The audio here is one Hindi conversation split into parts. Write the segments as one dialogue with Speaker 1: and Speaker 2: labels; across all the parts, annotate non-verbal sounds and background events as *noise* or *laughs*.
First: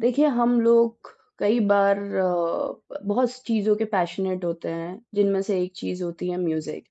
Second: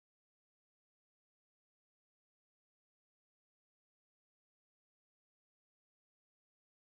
Speaker 1: देखिए, हम लोग कई बार बहुत सी चीज़ों के पैशनेट होते हैं, जिनमें से एक चीज़ होती है म्यूज़िक।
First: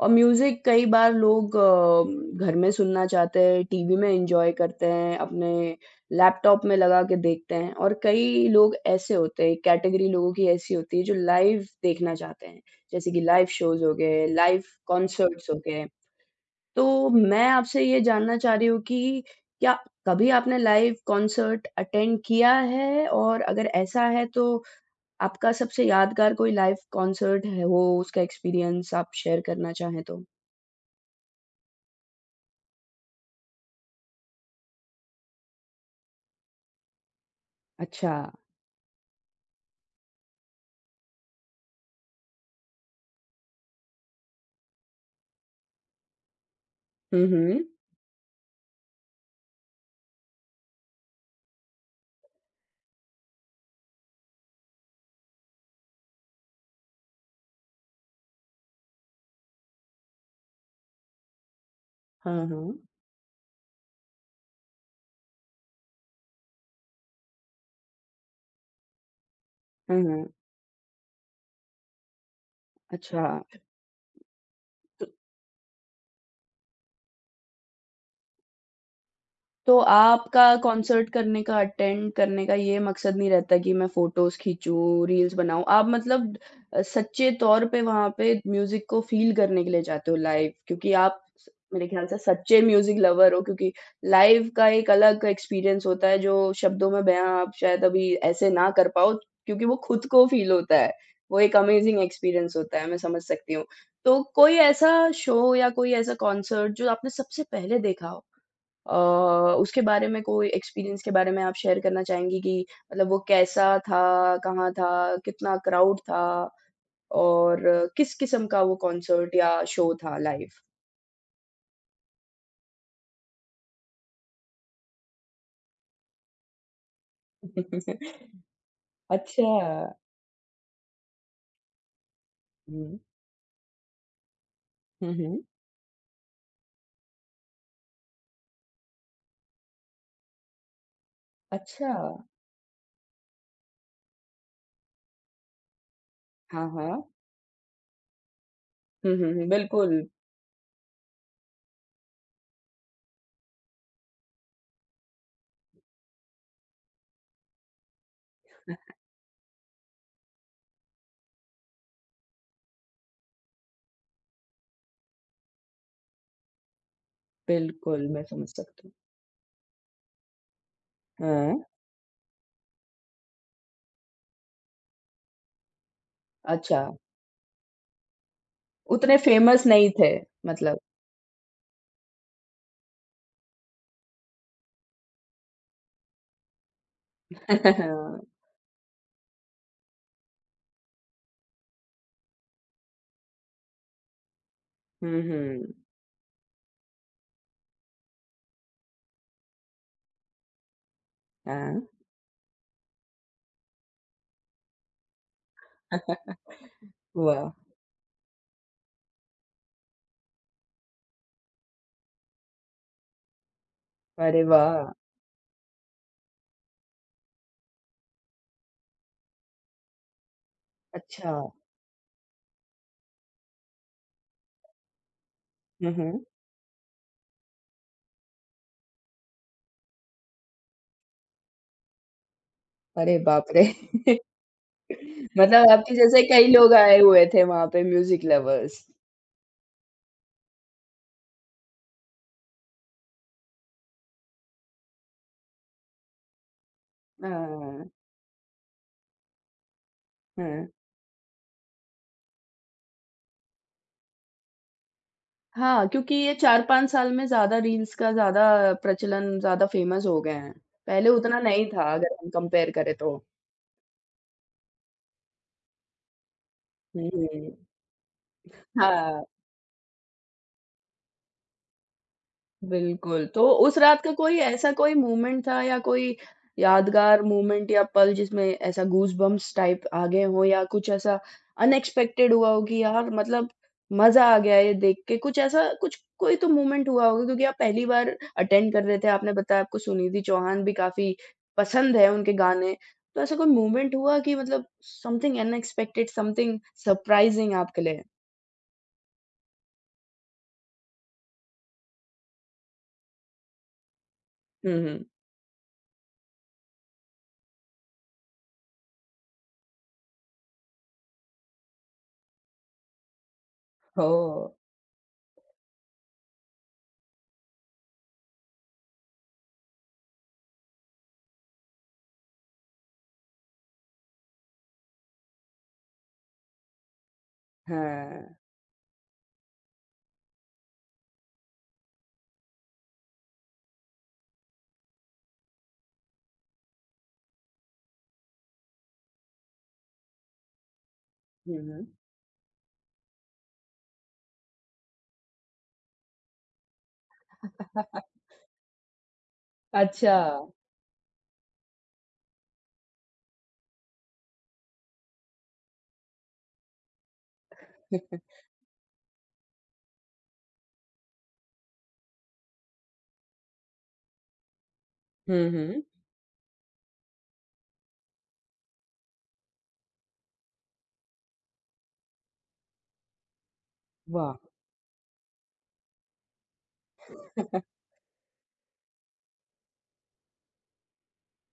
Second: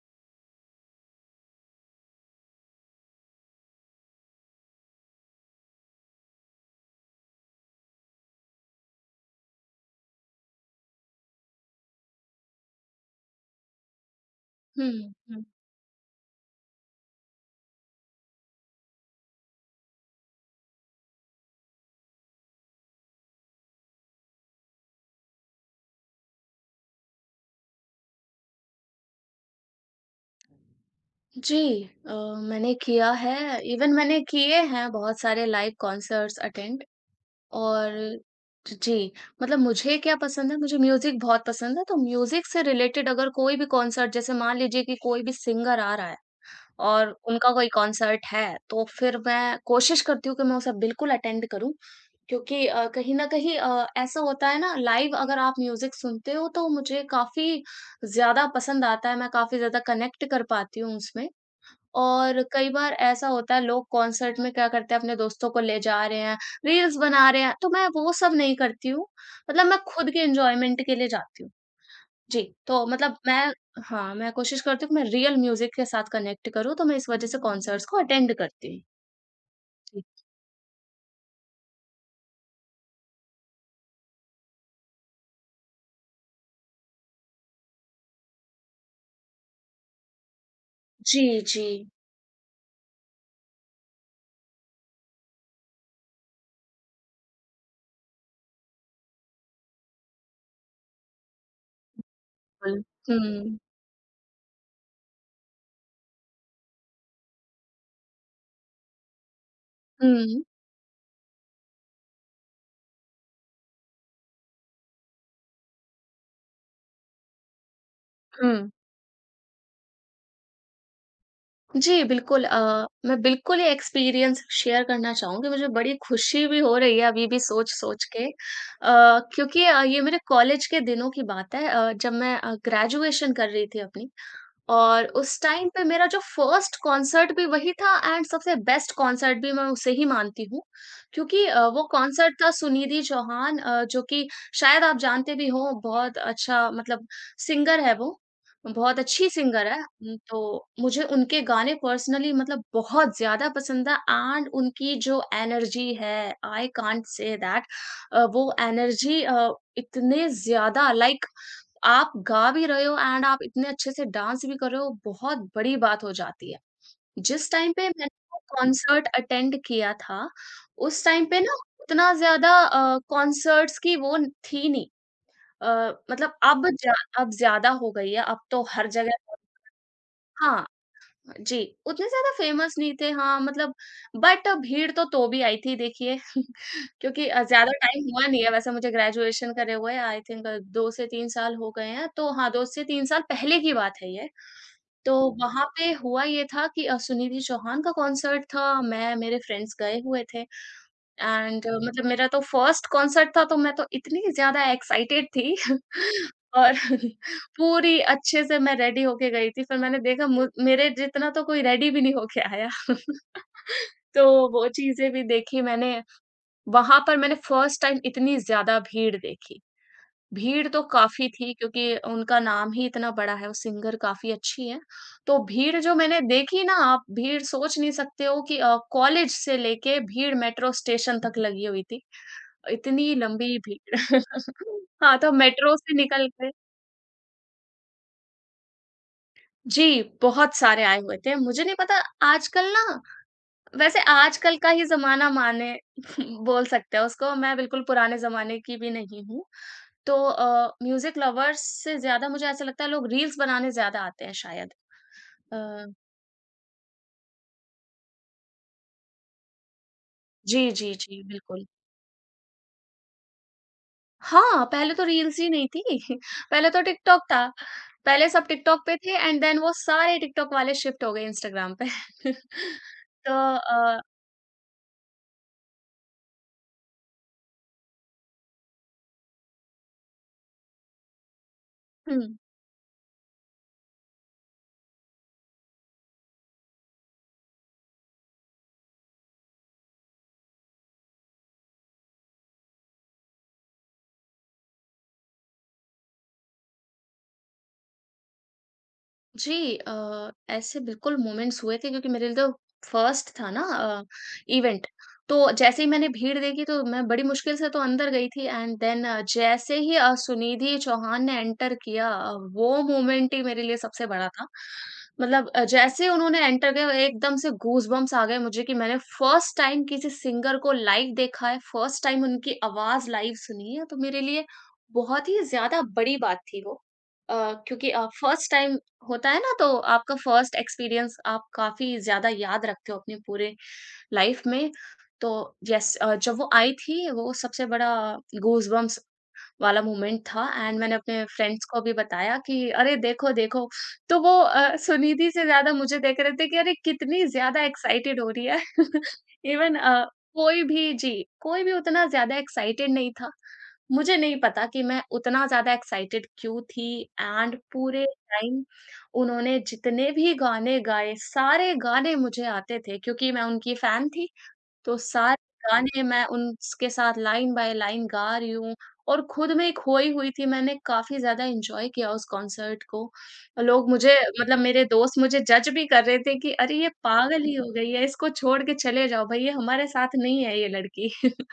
Speaker 1: और म्यूज़िक कई बार लोग घर में सुनना चाहते हैं, टीवी में एन्जॉय करते हैं, अपने लैपटॉप में लगा के देखते हैं और कई लोग ऐसे होते हैं, कैटेगरी लोगों की ऐसी होती है जो लाइव देखना चाहते हैं। जैसे कि लाइव शोज़ हो गए, लाइव
Speaker 2: हुँ, हुँ।
Speaker 1: कॉन्सर्ट्स हो गए। तो मैं आपसे ये जानना चाह रही हूँ कि क्या कभी आपने लाइव कॉन्सर्ट अटेंड किया है? और अगर ऐसा है तो आपका सबसे यादगार कोई लाइव कॉन्सर्ट है हो उसका एक्सपीरियंस आप शेयर करना चाहें तो?
Speaker 2: जी अ, मैंने किया है इवन मैंने किए हैं बहुत सारे लाइव कॉन्सर्ट्स अटेंड और
Speaker 1: अच्छा।
Speaker 2: जी, मतलब मुझे क्या पसंद है, मुझे म्यूज़िक बहुत पसंद है, तो म्यूज़िक से रिलेटेड अगर कोई भी कॉन्सर्ट जैसे मान लीजिए कि कोई भी सिंगर आ रहा है और
Speaker 1: हुँ,
Speaker 2: उनका
Speaker 1: हुँ।
Speaker 2: कोई कॉन्सर्ट है, तो फिर मैं कोशिश करती हूँ कि मैं उसे बिल्कुल अटेंड करूँ क्योंकि कहीं न कहीं ऐसा होता है ना लाइव अगर आप म्यूज़िक सुनते हो तो मुझे काफ़ी ज़्यादा पसंद आता है, मैं काफ़ी ज़्यादा कनेक्ट कर पाती हूँ उसमें। और
Speaker 1: हाँ,
Speaker 2: कई
Speaker 1: हाँ।
Speaker 2: बार ऐसा होता है लोग कॉन्सर्ट में क्या करते हैं अपने दोस्तों को ले जा रहे हैं, रील्स बना रहे हैं, तो मैं वो सब नहीं करती हूँ। मतलब मैं
Speaker 1: हाँ,
Speaker 2: खुद के
Speaker 1: हाँ।
Speaker 2: एन्जॉयमेंट के लिए जाती हूँ। जी, तो मतलब
Speaker 1: अच्छा।
Speaker 2: मैं हाँ, मैं कोशिश करती हूँ कि मैं रियल म्यूज़िक के साथ कनेक्ट करूँ तो मैं इस वजह से कॉन्सर्ट्स को अटेंड करती हूँ।
Speaker 1: तो
Speaker 2: जी।
Speaker 1: आपका कॉन्सर्ट करने का, अटेंड करने का ये मकसद नहीं रहता कि मैं फ़ोटोज़ खींचूँ, रील्स बनाऊँ। आप मतलब सच्चे तौर पे वहाँ पे म्यूज़िक को फ़ील करने के लिए जाते हो लाइव क्योंकि आप
Speaker 2: जी,
Speaker 1: स
Speaker 2: जी।
Speaker 1: मेरे ख़्याल से सच्चे म्यूज़िक लवर हो क्योंकि लाइव का एक अलग एक्सपीरियंस होता है जो शब्दों में बयाँ आप शायद अभी ऐसे ना कर पाओ क्योंकि वो खुद को फ़ील होता है। वो एक अमेज़िंग एक्सपीरियंस होता
Speaker 2: बिल्कुल।
Speaker 1: है, मैं समझ सकती
Speaker 2: हुँ,
Speaker 1: हूँ। तो कोई ऐसा शो या कोई ऐसा कॉन्सर्ट जो आपने सबसे पहले देखा हो? अ, उसके बारे में
Speaker 2: हुँ,
Speaker 1: कोई एक्सपीरियंस के बारे में आप शेयर करना चाहेंगी कि मतलब वो कैसा था? कहाँ था? कितना क्राउड था? और किस किस्म का
Speaker 2: हुँ।
Speaker 1: वो कॉन्सर्ट या शो था लाइव?
Speaker 2: जी, बिल्कुल मैं बिल्कुल ये एक्सपीरियंस शेयर करना चाहूँगी। मुझे बड़ी खुशी भी हो रही है अभी भी सोच-सोच
Speaker 1: *laughs*
Speaker 2: के
Speaker 1: अच्छा।
Speaker 2: क्योंकि ये मेरे कॉलेज के दिनों की बात है जब मैं
Speaker 1: हुँ।
Speaker 2: ग्रेजुएशन कर रही थी अपनी। और
Speaker 1: हुँ,
Speaker 2: उस
Speaker 1: हुँ।
Speaker 2: टाइम पे मेरा जो फर्स्ट कॉन्सर्ट भी वही था एंड सबसे बेस्ट कॉन्सर्ट भी मैं उसे ही मानती हूँ क्योंकि वो
Speaker 1: अच्छा।
Speaker 2: कॉन्सर्ट था सुनिधि चौहान जो कि शायद आप जानते भी हो बहुत
Speaker 1: हाँ,
Speaker 2: अच्छा
Speaker 1: हाँ।
Speaker 2: मतलब सिंगर है वो बहुत
Speaker 1: हुँ,
Speaker 2: अच्छी
Speaker 1: हुँ, हुँ।
Speaker 2: सिंगर है
Speaker 1: बिल्कुल,
Speaker 2: तो मुझे उनके गाने पर्सनली मतलब बहुत ज्यादा पसंद है एंड उनकी जो एनर्जी है आई कांट से दैट वो एनर्जी इतने ज्यादा लाइक आप गा भी रहे हो एंड आप इतने अच्छे से डांस भी कर रहे हो, बहुत बड़ी बात हो जाती है। जिस टाइम पे मैंने
Speaker 1: बिल्कुल, मैं
Speaker 2: वो
Speaker 1: समझ सकती हूँ।
Speaker 2: कॉन्सर्ट अटेंड किया था, उस टाइम पे
Speaker 1: हाँ,
Speaker 2: ना उतना ज़्यादा कॉन्सर्ट्स की वो थी नहीं। अ, मतलब
Speaker 1: अच्छा।
Speaker 2: अब ज़्यादा हो गई है, अब तो हर
Speaker 1: उतने
Speaker 2: जगह
Speaker 1: फेमस नहीं थे
Speaker 2: हाँ,
Speaker 1: मतलब।
Speaker 2: जी, उतने ज़्यादा फ़ेमस नहीं थे हाँ, मतलब बट भीड़ तो भी आई थी देखिए *laughs* क्योंकि ज़्यादा *laughs* टाइम
Speaker 1: *laughs*
Speaker 2: हुआ नहीं है वैसे मुझे ग्रेजुएशन करे हुए आई थिंक 2 से 3 साल हो गए हैं, तो हाँ, 2 से 3 साल पहले की बात है ये। तो
Speaker 1: हुँ,
Speaker 2: वहाँ
Speaker 1: हुँ।
Speaker 2: पे हुआ ये था कि सुनिधि चौहान का कॉन्सर्ट था, मैं मेरे फ्रेंड्स गए हुए थे। एंड
Speaker 1: हाँ।
Speaker 2: मतलब मेरा तो फर्स्ट कॉन्सर्ट था तो मैं तो इतनी ज़्यादा एक्साइटेड थी *laughs*
Speaker 1: *laughs*
Speaker 2: और *laughs*
Speaker 1: वाह!
Speaker 2: पूरी अच्छे से मैं रेडी होके गई थी। फिर मैंने देखा मु मेरे जितना तो कोई रेडी भी नहीं होके आया। *laughs* तो
Speaker 1: अरे
Speaker 2: वो
Speaker 1: वाह!
Speaker 2: चीज़ें भी देखी मैंने। वहाँ पर मैंने फर्स्ट टाइम इतनी ज़्यादा भीड़ देखी। भीड़ तो काफ़ी
Speaker 1: अच्छा।
Speaker 2: थी क्योंकि उनका नाम ही इतना बड़ा है, वो सिंगर काफ़ी अच्छी हैं। तो भीड़
Speaker 1: हुँ,
Speaker 2: जो मैंने
Speaker 1: हुँ।
Speaker 2: देखी ना आप भीड़ सोच नहीं सकते हो कि कॉलेज से लेके भीड़ मेट्रो स्टेशन तक लगी हुई थी। इतनी
Speaker 1: अरे बाप
Speaker 2: लंबी
Speaker 1: रे!
Speaker 2: भीड़
Speaker 1: *laughs*
Speaker 2: *laughs* हाँ, तो
Speaker 1: मतलब
Speaker 2: मेट्रो से
Speaker 1: आपके जैसे
Speaker 2: निकल
Speaker 1: कई
Speaker 2: के
Speaker 1: लोग आए हुए थे वहाँ पे म्यूज़िक लवर्स।
Speaker 2: जी, बहुत सारे आए हुए थे। मुझे नहीं पता आजकल ना वैसे आजकल का ही ज़माना माने *laughs* बोल सकते हैं उसको, मैं बिल्कुल
Speaker 1: हाँ,
Speaker 2: पुराने ज़माने की भी नहीं हूँ। तो
Speaker 1: हाँ।
Speaker 2: म्यूज़िक लवर्स से ज़्यादा मुझे ऐसा लगता है लोग रील्स बनाने ज़्यादा आते हैं शायद। अ,
Speaker 1: हाँ, क्योंकि ये 4-5 साल में ज़्यादा रील्स का ज़्यादा प्रचलन ज़्यादा फ़ेमस हो गए हैं।
Speaker 2: जी, जी,
Speaker 1: पहले
Speaker 2: जी,
Speaker 1: उतना
Speaker 2: बिल्कुल।
Speaker 1: नहीं था अगर हम कंपेयर करें तो।
Speaker 2: हाँ, पहले तो रील्स ही नहीं थी, *laughs* पहले तो
Speaker 1: हुँ,
Speaker 2: टिकटॉक था।
Speaker 1: हुँ।
Speaker 2: पहले सब टिकटॉक पे थे
Speaker 1: हाँ।
Speaker 2: एंड देन वो सारे टिकटॉक वाले शिफ्ट हो गए इंस्टाग्राम पे। *laughs*
Speaker 1: बिल्कुल,
Speaker 2: तो
Speaker 1: तो उस रात का कोई ऐसा कोई मोमेंट था या कोई यादगार मोमेंट या पल जिसमें ऐसा गूज़बम्प्स टाइप आ गए हों या कुछ ऐसा
Speaker 2: हुँ।
Speaker 1: अनएक्सपेक्टेड हुआ हो कि यार मतलब मज़ा आ गया ये देख के, कुछ ऐसा कुछ कोई तो मोमेंट हुआ होगा क्योंकि आप पहली बार अटेंड कर रहे थे, आपने बताया आपको सुनिधि चौहान भी काफ़ी पसंद है उनके गाने, तो ऐसा कोई मोमेंट हुआ कि मतलब समथिंग अनएक्सपेक्टेड, समथिंग सरप्राइज़िंग आपके लिए?
Speaker 2: जी ऐसे बिल्कुल मोमेंट्स हुए थे क्योंकि मेरे लिए तो फर्स्ट था ना
Speaker 1: हुँ,
Speaker 2: इवेंट।
Speaker 1: हुँ।
Speaker 2: तो जैसे ही मैंने भीड़ देखी तो मैं बड़ी मुश्किल से तो अंदर गई थी एंड देन जैसे ही सुनिधि चौहान ने एंटर किया वो मोमेंट ही मेरे लिए सबसे बड़ा
Speaker 1: ओह!
Speaker 2: था। मतलब जैसे ही उन्होंने एंटर किया एकदम से गूज़बम्प्स आ गए मुझे कि मैंने फर्स्ट टाइम किसी सिंगर को लाइव देखा है, फर्स्ट टाइम उनकी आवाज़ लाइव सुनी है तो मेरे लिए बहुत ही ज़्यादा बड़ी बात थी वो। अ, क्योंकि
Speaker 1: हाँ।
Speaker 2: फर्स्ट टाइम होता है ना तो आपका फर्स्ट एक्सपीरियंस आप काफ़ी ज़्यादा याद रखते हो अपने पूरे लाइफ में। तो यस जब वो आई थी वो सबसे बड़ा गूज़बम्प्स वाला मोमेंट था एंड मैंने अपने
Speaker 1: हुँ,
Speaker 2: फ्रेंड्स को
Speaker 1: हुँ।
Speaker 2: भी बताया कि अरे देखो, देखो। तो वो सुनिधि से ज़्यादा मुझे देख रहे थे कि अरे कितनी ज़्यादा
Speaker 1: *laughs*
Speaker 2: एक्साइटेड हो रही है। *laughs* इवन
Speaker 1: अच्छा।
Speaker 2: कोई भी जी, कोई भी उतना ज़्यादा एक्साइटेड नहीं था। मुझे नहीं पता कि मैं उतना ज़्यादा एक्साइटेड क्यों थी एंड पूरे
Speaker 1: *laughs*
Speaker 2: टाइम उन्होंने जितने भी गाने गाए, सारे गाने मुझे आते थे क्योंकि मैं उनकी फ़ैन थी, तो सारे
Speaker 1: हुँ, हुँ।
Speaker 2: गाने मैं उनके साथ लाइन बाय लाइन गा रही हूँ और खुद में खोई हुई थी, मैंने काफ़ी ज़्यादा एन्जॉय किया उस कॉन्सर्ट को। लोग मुझे
Speaker 1: वाह!
Speaker 2: मतलब मेरे दोस्त मुझे जज भी कर रहे थे कि अरे! ये पागल ही हो
Speaker 1: *laughs*
Speaker 2: गई है, इसको छोड़ के चले जाओ भई, ये हमारे साथ नहीं है ये लड़की। *laughs*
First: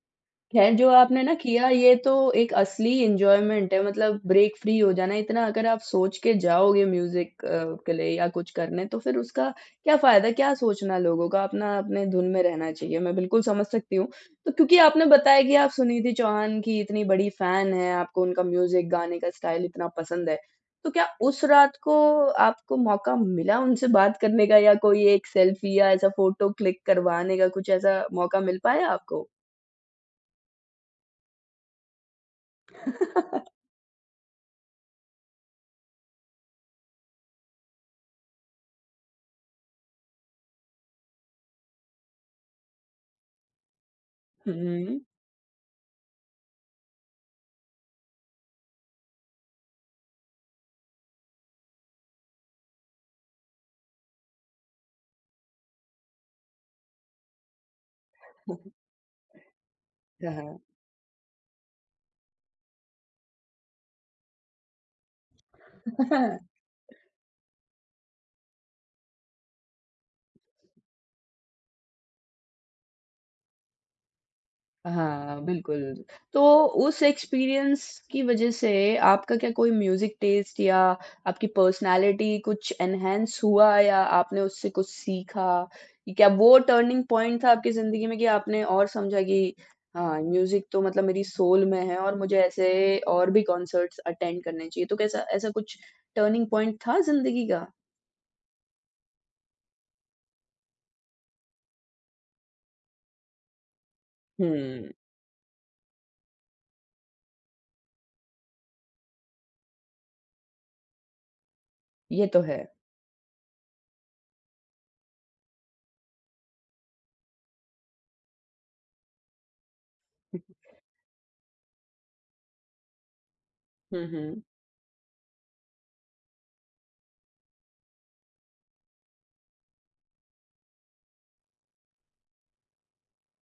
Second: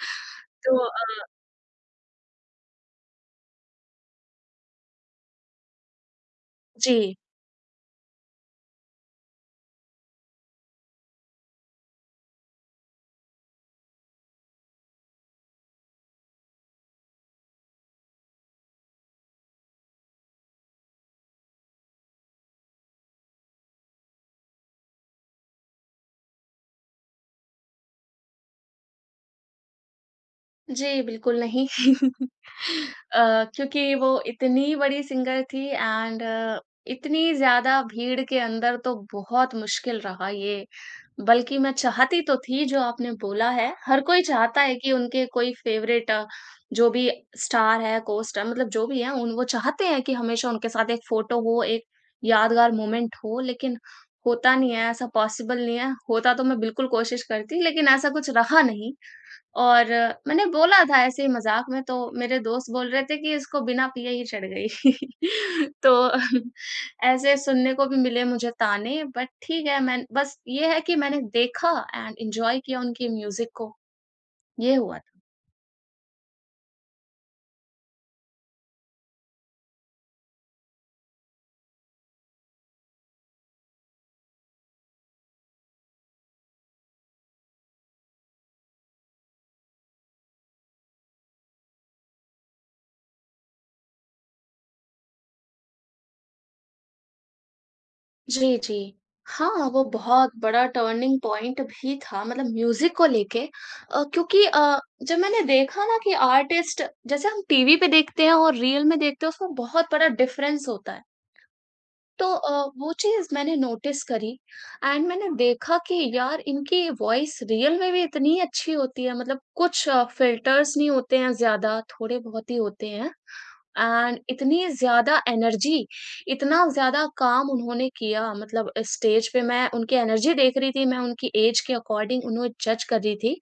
Speaker 1: खैर
Speaker 2: तो
Speaker 1: जो आपने ना किया ये तो एक असली एन्जॉयमेंट है मतलब ब्रेक फ्री हो जाना इतना अगर आप सोच के जाओगे
Speaker 2: जी।
Speaker 1: म्यूजिक के लिए या कुछ करने तो फिर उसका क्या फायदा क्या सोचना लोगों का अपना अपने धुन में रहना चाहिए मैं बिल्कुल समझ सकती हूँ तो क्योंकि आपने बताया कि आप सुनिधि चौहान की इतनी बड़ी फैन है आपको उनका म्यूजिक गाने का स्टाइल इतना पसंद है तो क्या उस रात को आपको मौका मिला उनसे बात करने का या कोई एक सेल्फी या ऐसा फोटो क्लिक करवाने का कुछ ऐसा मौका मिल पाया आपको
Speaker 2: जी, बिल्कुल नहीं। *laughs*
Speaker 1: *laughs*
Speaker 2: क्योंकि वो इतनी बड़ी सिंगर थी एंड इतनी ज़्यादा भीड़ के अंदर तो बहुत मुश्किल रहा ये। बल्कि मैं चाहती तो थी जो आपने बोला है, हर कोई
Speaker 1: हुँ,
Speaker 2: चाहता है कि
Speaker 1: हुँ।
Speaker 2: उनके कोई फ़ेवरेट जो भी स्टार है, को-स्टार मतलब जो भी है उन वो चाहते हैं कि हमेशा उनके साथ एक फ़ोटो हो, एक यादगार मोमेंट हो, लेकिन होता नहीं है, ऐसा पॉसिबल नहीं है। होता तो मैं बिल्कुल कोशिश करती, लेकिन ऐसा कुछ रहा नहीं। और मैंने बोला था ऐसे ही मज़ाक में तो मेरे दोस्त बोल रहे थे कि इसको बिना पिए ही चढ़ गई। *laughs* तो
Speaker 1: *laughs* हाँ।
Speaker 2: ऐसे सुनने को भी मिले मुझे ताने बट ठीक है मैं बस ये है कि मैंने देखा एंड एन्जॉय किया उनके म्यूज़िक को, ये हुआ था।
Speaker 1: हाँ, बिल्कुल। तो उस एक्सपीरियंस की वज़ह से आपका क्या कोई म्यूज़िक टेस्ट या आपकी पर्सनैलिटी कुछ एनहांस हुआ या आपने उससे कुछ सीखा? कि क्या वो टर्निंग पॉइंट था आपकी ज़िंदगी में कि आपने और समझा कि हाँ, म्यूज़िक तो मतलब मेरी सोल में है और मुझे ऐसे और भी कॉन्सर्ट्स अटेंड करने चाहिए। तो कैसा ऐसा कुछ टर्निंग पॉइंट था ज़िंदगी का?
Speaker 2: जी, जी। हाँ, वो बहुत बड़ा टर्निंग पॉइंट भी था मतलब म्यूज़िक को लेके क्योंकि
Speaker 1: हुँ,
Speaker 2: जब मैंने देखा ना कि आर्टिस्ट जैसे हम टीवी पे देखते हैं और रियल में देखते हैं उसमें बहुत बड़ा डिफ़रेंस होता है। तो
Speaker 1: ये तो है।
Speaker 2: वो चीज़ मैंने नोटिस करी एंड मैंने देखा कि यार इनकी वॉइस रियल में भी इतनी अच्छी होती है मतलब कुछ फिल्टर्स नहीं होते हैं ज़्यादा, थोड़े बहुत ही होते हैं
Speaker 1: हुँ,
Speaker 2: एंड
Speaker 1: हुँ।
Speaker 2: इतनी ज़्यादा एनर्जी, इतना ज़्यादा काम उन्होंने किया मतलब स्टेज पे मैं उनकी एनर्जी देख रही थी, मैं उनकी ऐज के अकॉर्डिंग उन्हें जज कर रही थी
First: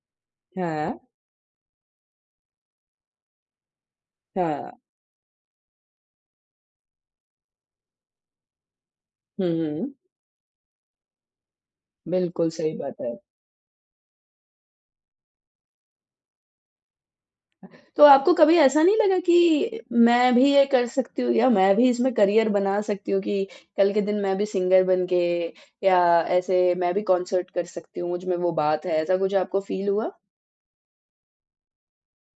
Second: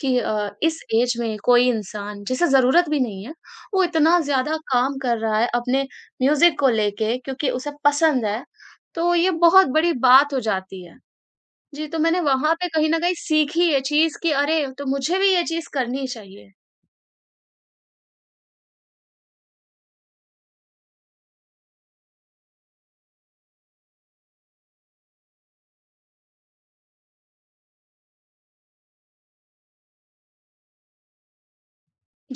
Speaker 2: कि इस
Speaker 1: हाँ,
Speaker 2: ऐज में कोई इंसान जिसे ज़रूरत भी नहीं है, वो इतना ज़्यादा
Speaker 1: हाँ।
Speaker 2: काम कर रहा है अपने म्यूज़िक को लेके क्योंकि उसे पसंद है, तो ये
Speaker 1: हुँ,
Speaker 2: बहुत बड़ी
Speaker 1: हुँ।
Speaker 2: बात हो जाती है। जी, तो मैंने
Speaker 1: बिल्कुल,
Speaker 2: वहाँ पे
Speaker 1: सही
Speaker 2: कहीं न
Speaker 1: बात
Speaker 2: कहीं
Speaker 1: है।
Speaker 2: सीखी ये चीज़ कि अरे! तो मुझे भी ये चीज़ करनी चाहिए।
Speaker 1: तो आपको कभी ऐसा नहीं लगा कि मैं भी ये कर सकती हूँ या मैं भी इसमें करियर बना सकती हूँ कि कल के दिन मैं भी सिंगर बन के या ऐसे मैं भी कॉन्सर्ट कर सकती हूँ, मुझ में वो बात है, ऐसा कुछ आपको फ़ील हुआ?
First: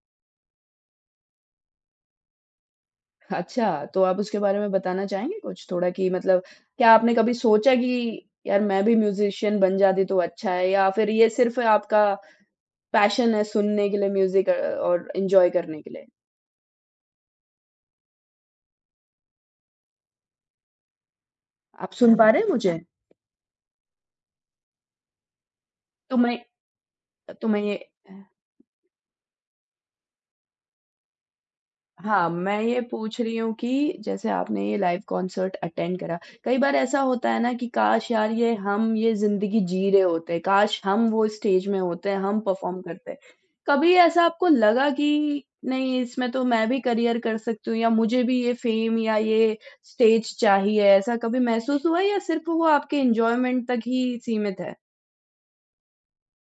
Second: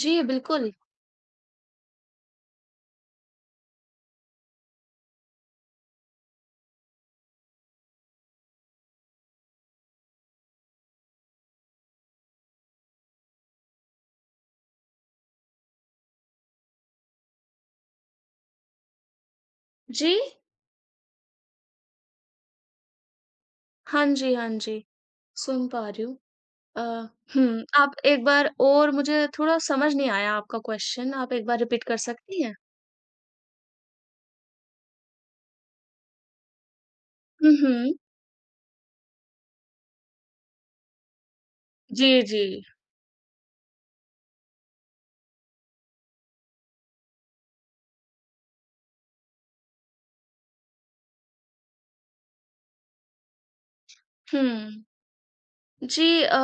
Speaker 2: जी, बिल्कुल।
Speaker 1: अच्छा, तो आप उसके बारे में बताना चाहेंगे कुछ थोड़ा कि मतलब क्या आपने कभी सोचा कि यार मैं भी म्यूज़िशियन बन जाती तो अच्छा है या फिर ये सिर्फ़ आपका पैशन है सुनने के लिए म्यूज़िक और एन्जॉय करने के लिए?
Speaker 2: जी।
Speaker 1: आप सुन पा रहे हैं मुझे?
Speaker 2: हाँ जी, हाँ जी। सुन पा रही हूँ।
Speaker 1: तो मैं
Speaker 2: अ,
Speaker 1: तो मैं
Speaker 2: हुँ,
Speaker 1: ये
Speaker 2: आप एक बार और मुझे थोड़ा समझ नहीं आया आपका क्वेश्चन, आप एक बार रिपीट कर
Speaker 1: हाँ,
Speaker 2: सकती हैं?
Speaker 1: मैं ये पूछ रही हूँ कि जैसे आपने ये लाइव कॉन्सर्ट अटेंड करा, कई बार ऐसा होता है
Speaker 2: हुँ,
Speaker 1: ना कि
Speaker 2: हुँ।
Speaker 1: काश यार ये हम ये ज़िंदगी जी रहे होते, काश हम वो स्टेज में होते,
Speaker 2: जी, जी।
Speaker 1: हम परफ़ॉर्म करते। कभी ऐसा आपको लगा कि नहीं इसमें तो मैं भी करियर कर सकती हूँ या मुझे भी ये फ़ेम या ये स्टेज चाहिए, ऐसा कभी महसूस हुआ या सिर्फ़ वो आपके एन्जॉयमेंट तक ही
Speaker 2: हुँ।
Speaker 1: सीमित है?
Speaker 2: जी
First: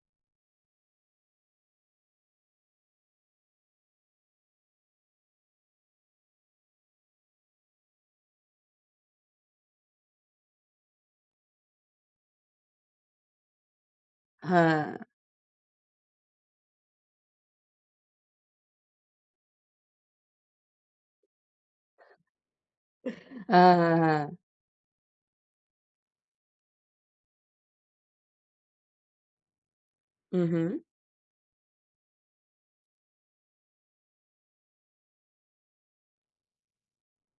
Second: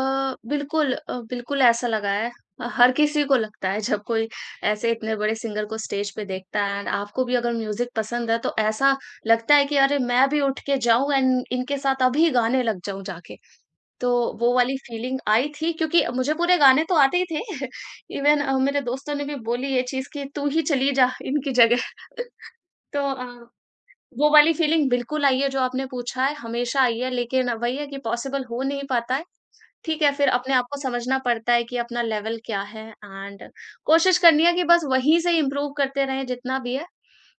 Speaker 2: बिल्कुल ऐसा लगा है। हर किसी को लगता है जब कोई ऐसे इतने बड़े सिंगर को स्टेज पे देखता है एंड आपको भी अगर म्यूजिक पसंद है तो ऐसा लगता है कि अरे मैं भी उठ के जाऊं एंड इनके साथ अभी गाने लग जाऊं जाके। तो वो वाली
Speaker 1: हाँ।
Speaker 2: फीलिंग आई थी क्योंकि मुझे पूरे गाने तो आते ही थे। *laughs* इवन मेरे दोस्तों ने भी बोली ये चीज़ कि तू ही चली जा इनकी जगह। *laughs* तो
Speaker 1: हाँ, हाँ,
Speaker 2: वो
Speaker 1: हाँ।
Speaker 2: वाली फीलिंग बिल्कुल आई है जो आपने पूछा है, हमेशा आई है लेकिन वही है कि पॉसिबल हो नहीं पाता है। ठीक है, फिर
Speaker 1: हुँ,
Speaker 2: अपने आप को
Speaker 1: हुँ।
Speaker 2: समझना पड़ता है कि अपना लेवल क्या है एंड कोशिश करनी है कि बस वहीं से इम्प्रूव करते रहें जितना भी है।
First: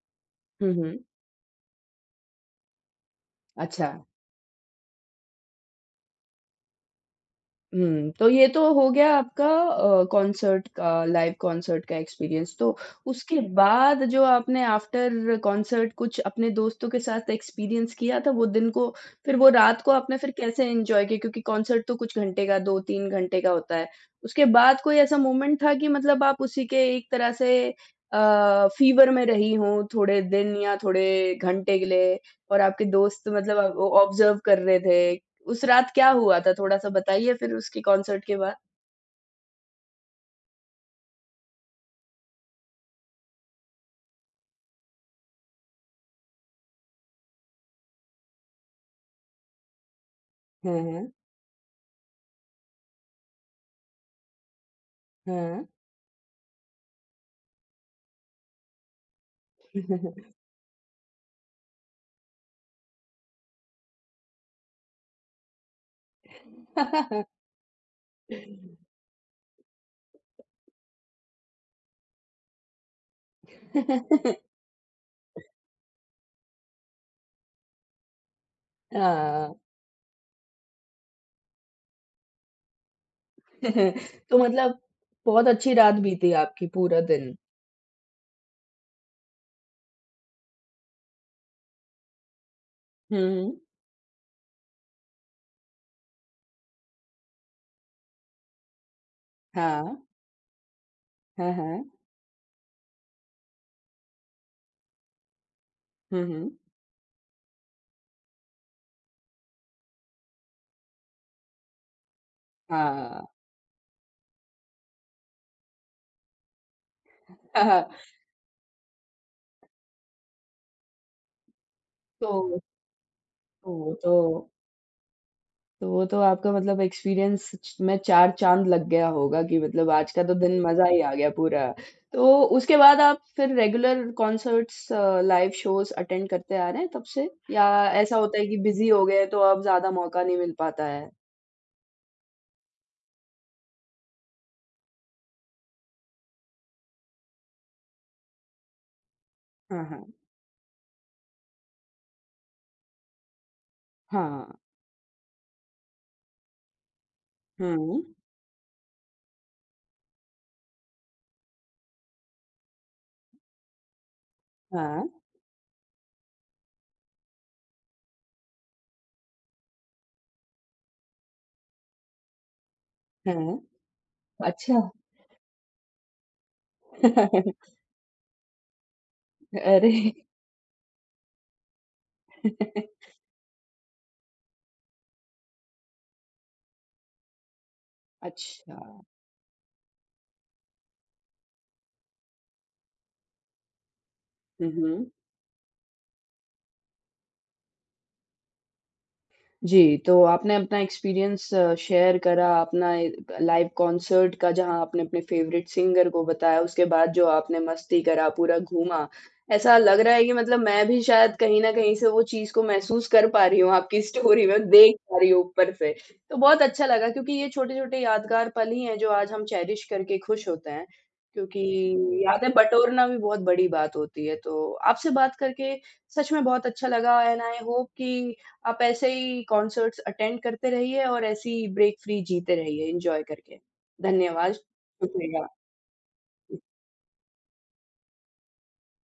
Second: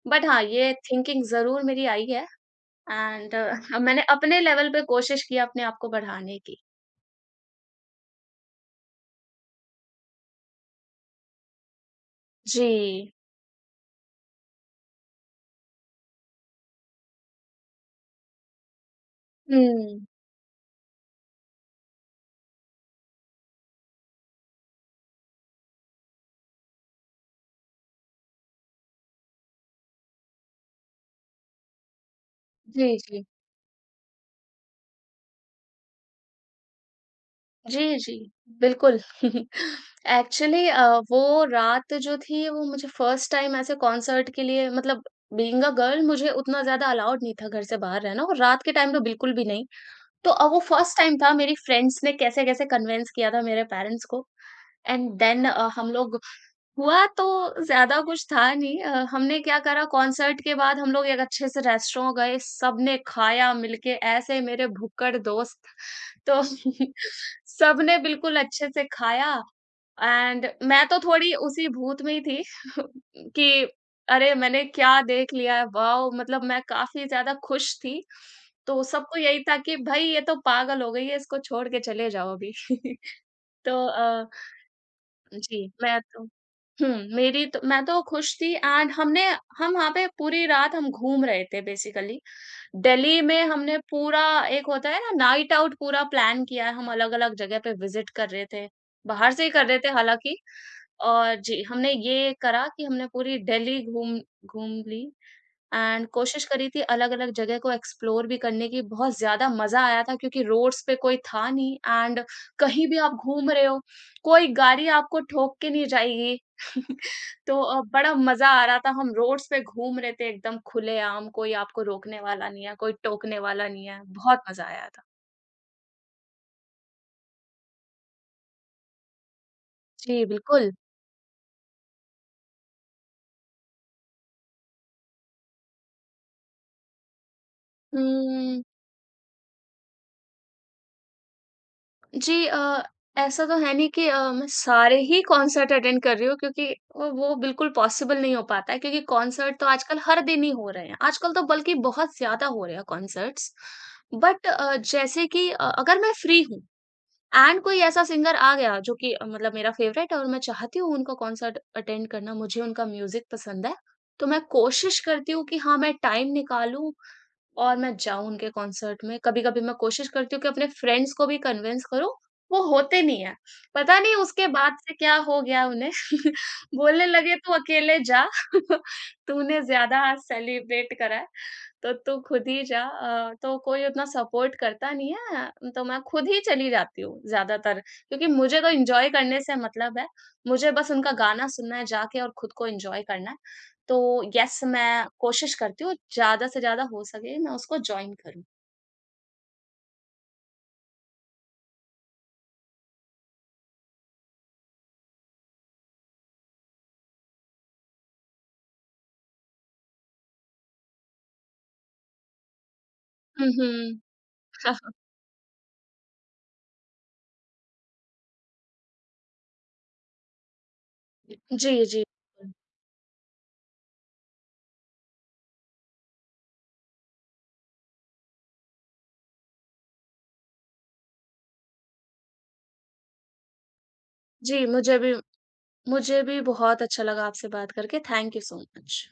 Speaker 2: बट हाँ, ये
Speaker 1: हुँ, हुँ।
Speaker 2: थिंकिंग ज़रूर मेरी आई है एंड *laughs*
Speaker 1: अच्छा।
Speaker 2: मैंने अपने लेवल पे कोशिश की अपने आप को बढ़ाने की।
Speaker 1: हुँ, तो ये तो हो गया आपका कॉन्सर्ट का, लाइव कॉन्सर्ट का एक्सपीरियंस। तो
Speaker 2: जी।
Speaker 1: उसके बाद जो आपने आफ्टर कॉन्सर्ट कुछ अपने दोस्तों के साथ एक्सपीरियंस किया था वो दिन को, फिर वो रात को
Speaker 2: हुँ।
Speaker 1: आपने फिर कैसे एन्जॉय किया? क्योंकि कॉन्सर्ट तो कुछ घंटे का 2-3 घंटे का होता है। उसके बाद कोई ऐसा मोमेंट था कि मतलब आप उसी के एक तरह से फ़ीवर में रही हों थोड़े दिन या थोड़े घंटे के लिए और आपके
Speaker 2: जी, जी।
Speaker 1: दोस्त मतलब वो ऑब्ज़र्व कर रहे थे उस रात क्या हुआ था? थोड़ा-सा बताइए फिर उसके
Speaker 2: जी, जी।
Speaker 1: कॉन्सर्ट के बाद?
Speaker 2: बिल्कुल। *laughs* एक्चुअली वो रात जो थी वो मुझे फर्स्ट टाइम ऐसे कॉन्सर्ट के लिए मतलब बीइंग अ गर्ल मुझे उतना ज़्यादा अलाउड नहीं था घर से बाहर रहना और रात के टाइम तो बिल्कुल भी नहीं। तो वो
Speaker 1: हुँ,
Speaker 2: फर्स्ट
Speaker 1: हुँ,
Speaker 2: टाइम था मेरी फ्रेंड्स ने कैसे-कैसे कन्विन्स किया था मेरे पेरेंट्स को एंड देन हम लोग हुआ तो ज़्यादा कुछ था नहीं हमने क्या करा
Speaker 1: *laughs* हाँ।
Speaker 2: कॉन्सर्ट के बाद हम लोग एक अच्छे से रेस्टोरेंट गए, सबने खाया मिलके ऐसे मेरे भुक्कड़ दोस्त तो *laughs* सबने बिल्कुल अच्छे से
Speaker 1: *laughs*
Speaker 2: खाया एंड मैं तो थोड़ी उसी भूत में ही थी *laughs* कि अरे मैंने क्या देख लिया है वाओ मतलब मैं काफी ज्यादा खुश थी तो सबको यही था
Speaker 1: हाँ।
Speaker 2: कि भाई ये तो पागल हो गई है इसको छोड़ के चले जाओ अभी *laughs* तो
Speaker 1: तो मतलब बहुत
Speaker 2: जी,
Speaker 1: अच्छी रात
Speaker 2: मैं तो
Speaker 1: बीती आपकी
Speaker 2: हुँ,
Speaker 1: पूरा दिन।
Speaker 2: मेरी तो मैं तो खुश थी एंड हमने हम वहाँ पे पूरी रात हम घूम रहे थे बेसिकली।
Speaker 1: हुँ,
Speaker 2: दिल्ली में
Speaker 1: हुँ।
Speaker 2: हमने पूरा एक होता है ना नाइट आउट पूरा प्लान किया है, हम अलग-अलग जगह पे विज़िट कर रहे थे। बाहर से ही कर रहे थे
Speaker 1: हाँ।
Speaker 2: हालाँकि और
Speaker 1: हाँ,
Speaker 2: जी,
Speaker 1: हाँ।
Speaker 2: हमने ये करा कि हमने पूरी दिल्ली घूम घूम ली। एंड
Speaker 1: हुँ,
Speaker 2: कोशिश
Speaker 1: हुँ।
Speaker 2: करी थी अलग-अलग जगह को एक्सप्लोर भी करने की, बहुत ज़्यादा मज़ा आया था क्योंकि रोड्स पे कोई था नहीं एंड कहीं भी आप
Speaker 1: हाँ।
Speaker 2: घूम रहे हो, कोई गाड़ी आपको ठोक के नहीं जाएगी। *laughs* तो बड़ा मज़ा आ रहा था, हम रोड्स पे घूम रहे थे एकदम खुलेआम, कोई आपको रोकने वाला
Speaker 1: तो
Speaker 2: नहीं है, कोई टोकने वाला नहीं
Speaker 1: तो
Speaker 2: है,
Speaker 1: तो
Speaker 2: बहुत मज़ा आया था।
Speaker 1: तो वो तो आपका मतलब एक्सपीरियंस च में चार चाँद लग गया होगा कि मतलब आज का
Speaker 2: जी,
Speaker 1: तो दिन
Speaker 2: बिल्कुल।
Speaker 1: मज़ा ही आ गया पूरा। तो उसके बाद आप फिर regular concerts live shows attend करते आ रहे हैं तब से? या ऐसा होता है कि
Speaker 2: हुँ।
Speaker 1: बिज़ी हो गए तो अब ज़्यादा मौका नहीं मिल पाता है?
Speaker 2: जी ऐसा तो है नहीं कि मैं सारे ही कॉन्सर्ट अटेंड कर रही हूँ क्योंकि वो बिल्कुल पॉसिबल नहीं हो पाता है क्योंकि कॉन्सर्ट तो
Speaker 1: हाँ,
Speaker 2: आजकल
Speaker 1: हाँ।
Speaker 2: हर दिन ही हो रहे हैं। आजकल तो बल्कि बहुत ज़्यादा हो रहे हैं कॉन्सर्ट्स।
Speaker 1: हाँ।
Speaker 2: बट जैसे कि अगर मैं फ्री हूँ एंड कोई
Speaker 1: हुँ।
Speaker 2: ऐसा सिंगर आ गया जो कि मतलब मेरा फेवरेट है और मैं चाहती हूँ उनका कॉन्सर्ट अटेंड करना, मुझे उनका म्यूज़िक पसंद है, तो मैं कोशिश
Speaker 1: हाँ,
Speaker 2: करती हूँ कि हाँ, मैं टाइम निकालूँ और मैं जाऊँ उनके कॉन्सर्ट में, कभी-कभी मैं कोशिश करती हूँ कि अपने फ्रेंड्स को भी कन्विंस करूँ, वो होते नहीं हैं।
Speaker 1: हाँ।
Speaker 2: पता नहीं उसके बाद
Speaker 1: अच्छा।
Speaker 2: से क्या हो गया उन्हें, *laughs* बोलने लगे तू
Speaker 1: *laughs*
Speaker 2: अकेले जा, *laughs* तूने
Speaker 1: अरे!
Speaker 2: ज़्यादा आज सेलिब्रेट करा है, तो तू खुद ही जा
Speaker 1: *laughs*
Speaker 2: तो कोई उतना सपोर्ट करता नहीं है, तो मैं खुद ही चली जाती हूँ ज़्यादातर, क्योंकि मुझे तो
Speaker 1: अच्छा।
Speaker 2: एन्जॉय करने से मतलब है, मुझे बस उनका गाना सुनना है जाके और खुद को एन्जॉय करना है। तो येस
Speaker 1: हुँ,
Speaker 2: मैं
Speaker 1: हुँ।
Speaker 2: कोशिश करती हूँ ज़्यादा से ज़्यादा हो सके मैं उसको जॉइन करूँ।
Speaker 1: जी, तो आपने अपना एक्सपीरियंस शेयर करा, अपना ए लाइव कॉन्सर्ट का जहाँ आपने अपने फ़ेवरेट सिंगर को बताया, उसके बाद जो आपने मस्ती करा, पूरा घूमा। ऐसा लग रहा है कि मतलब मैं भी शायद कहीं न कहीं से वो चीज़ को महसूस कर पा
Speaker 2: हुँ,
Speaker 1: रही हूँ
Speaker 2: हुँ।
Speaker 1: आपकी स्टोरी में, देख
Speaker 2: *laughs*
Speaker 1: पा रही हूँ ऊपर से। तो बहुत अच्छा लगा क्योंकि ये छोटे-छोटे यादगार पल ही हैं जो आज हम चेरिश करके खुश होते हैं, क्योंकि
Speaker 2: जी, जी।
Speaker 1: यादें बटोरना भी बहुत बड़ी बात होती है। तो आपसे बात करके सच में बहुत अच्छा लगा एंड आई होप कि आप ऐसे ही कॉन्सर्ट्स अटेंड करते रहिए और ऐसे ही ब्रेक फ्री जीते रहिए एन्जॉय करके। धन्यवाद,
Speaker 2: जी, मुझे भी
Speaker 1: शुक्रिया।
Speaker 2: मुझे भी बहुत अच्छा लगा आपसे बात करके। Thank you so much.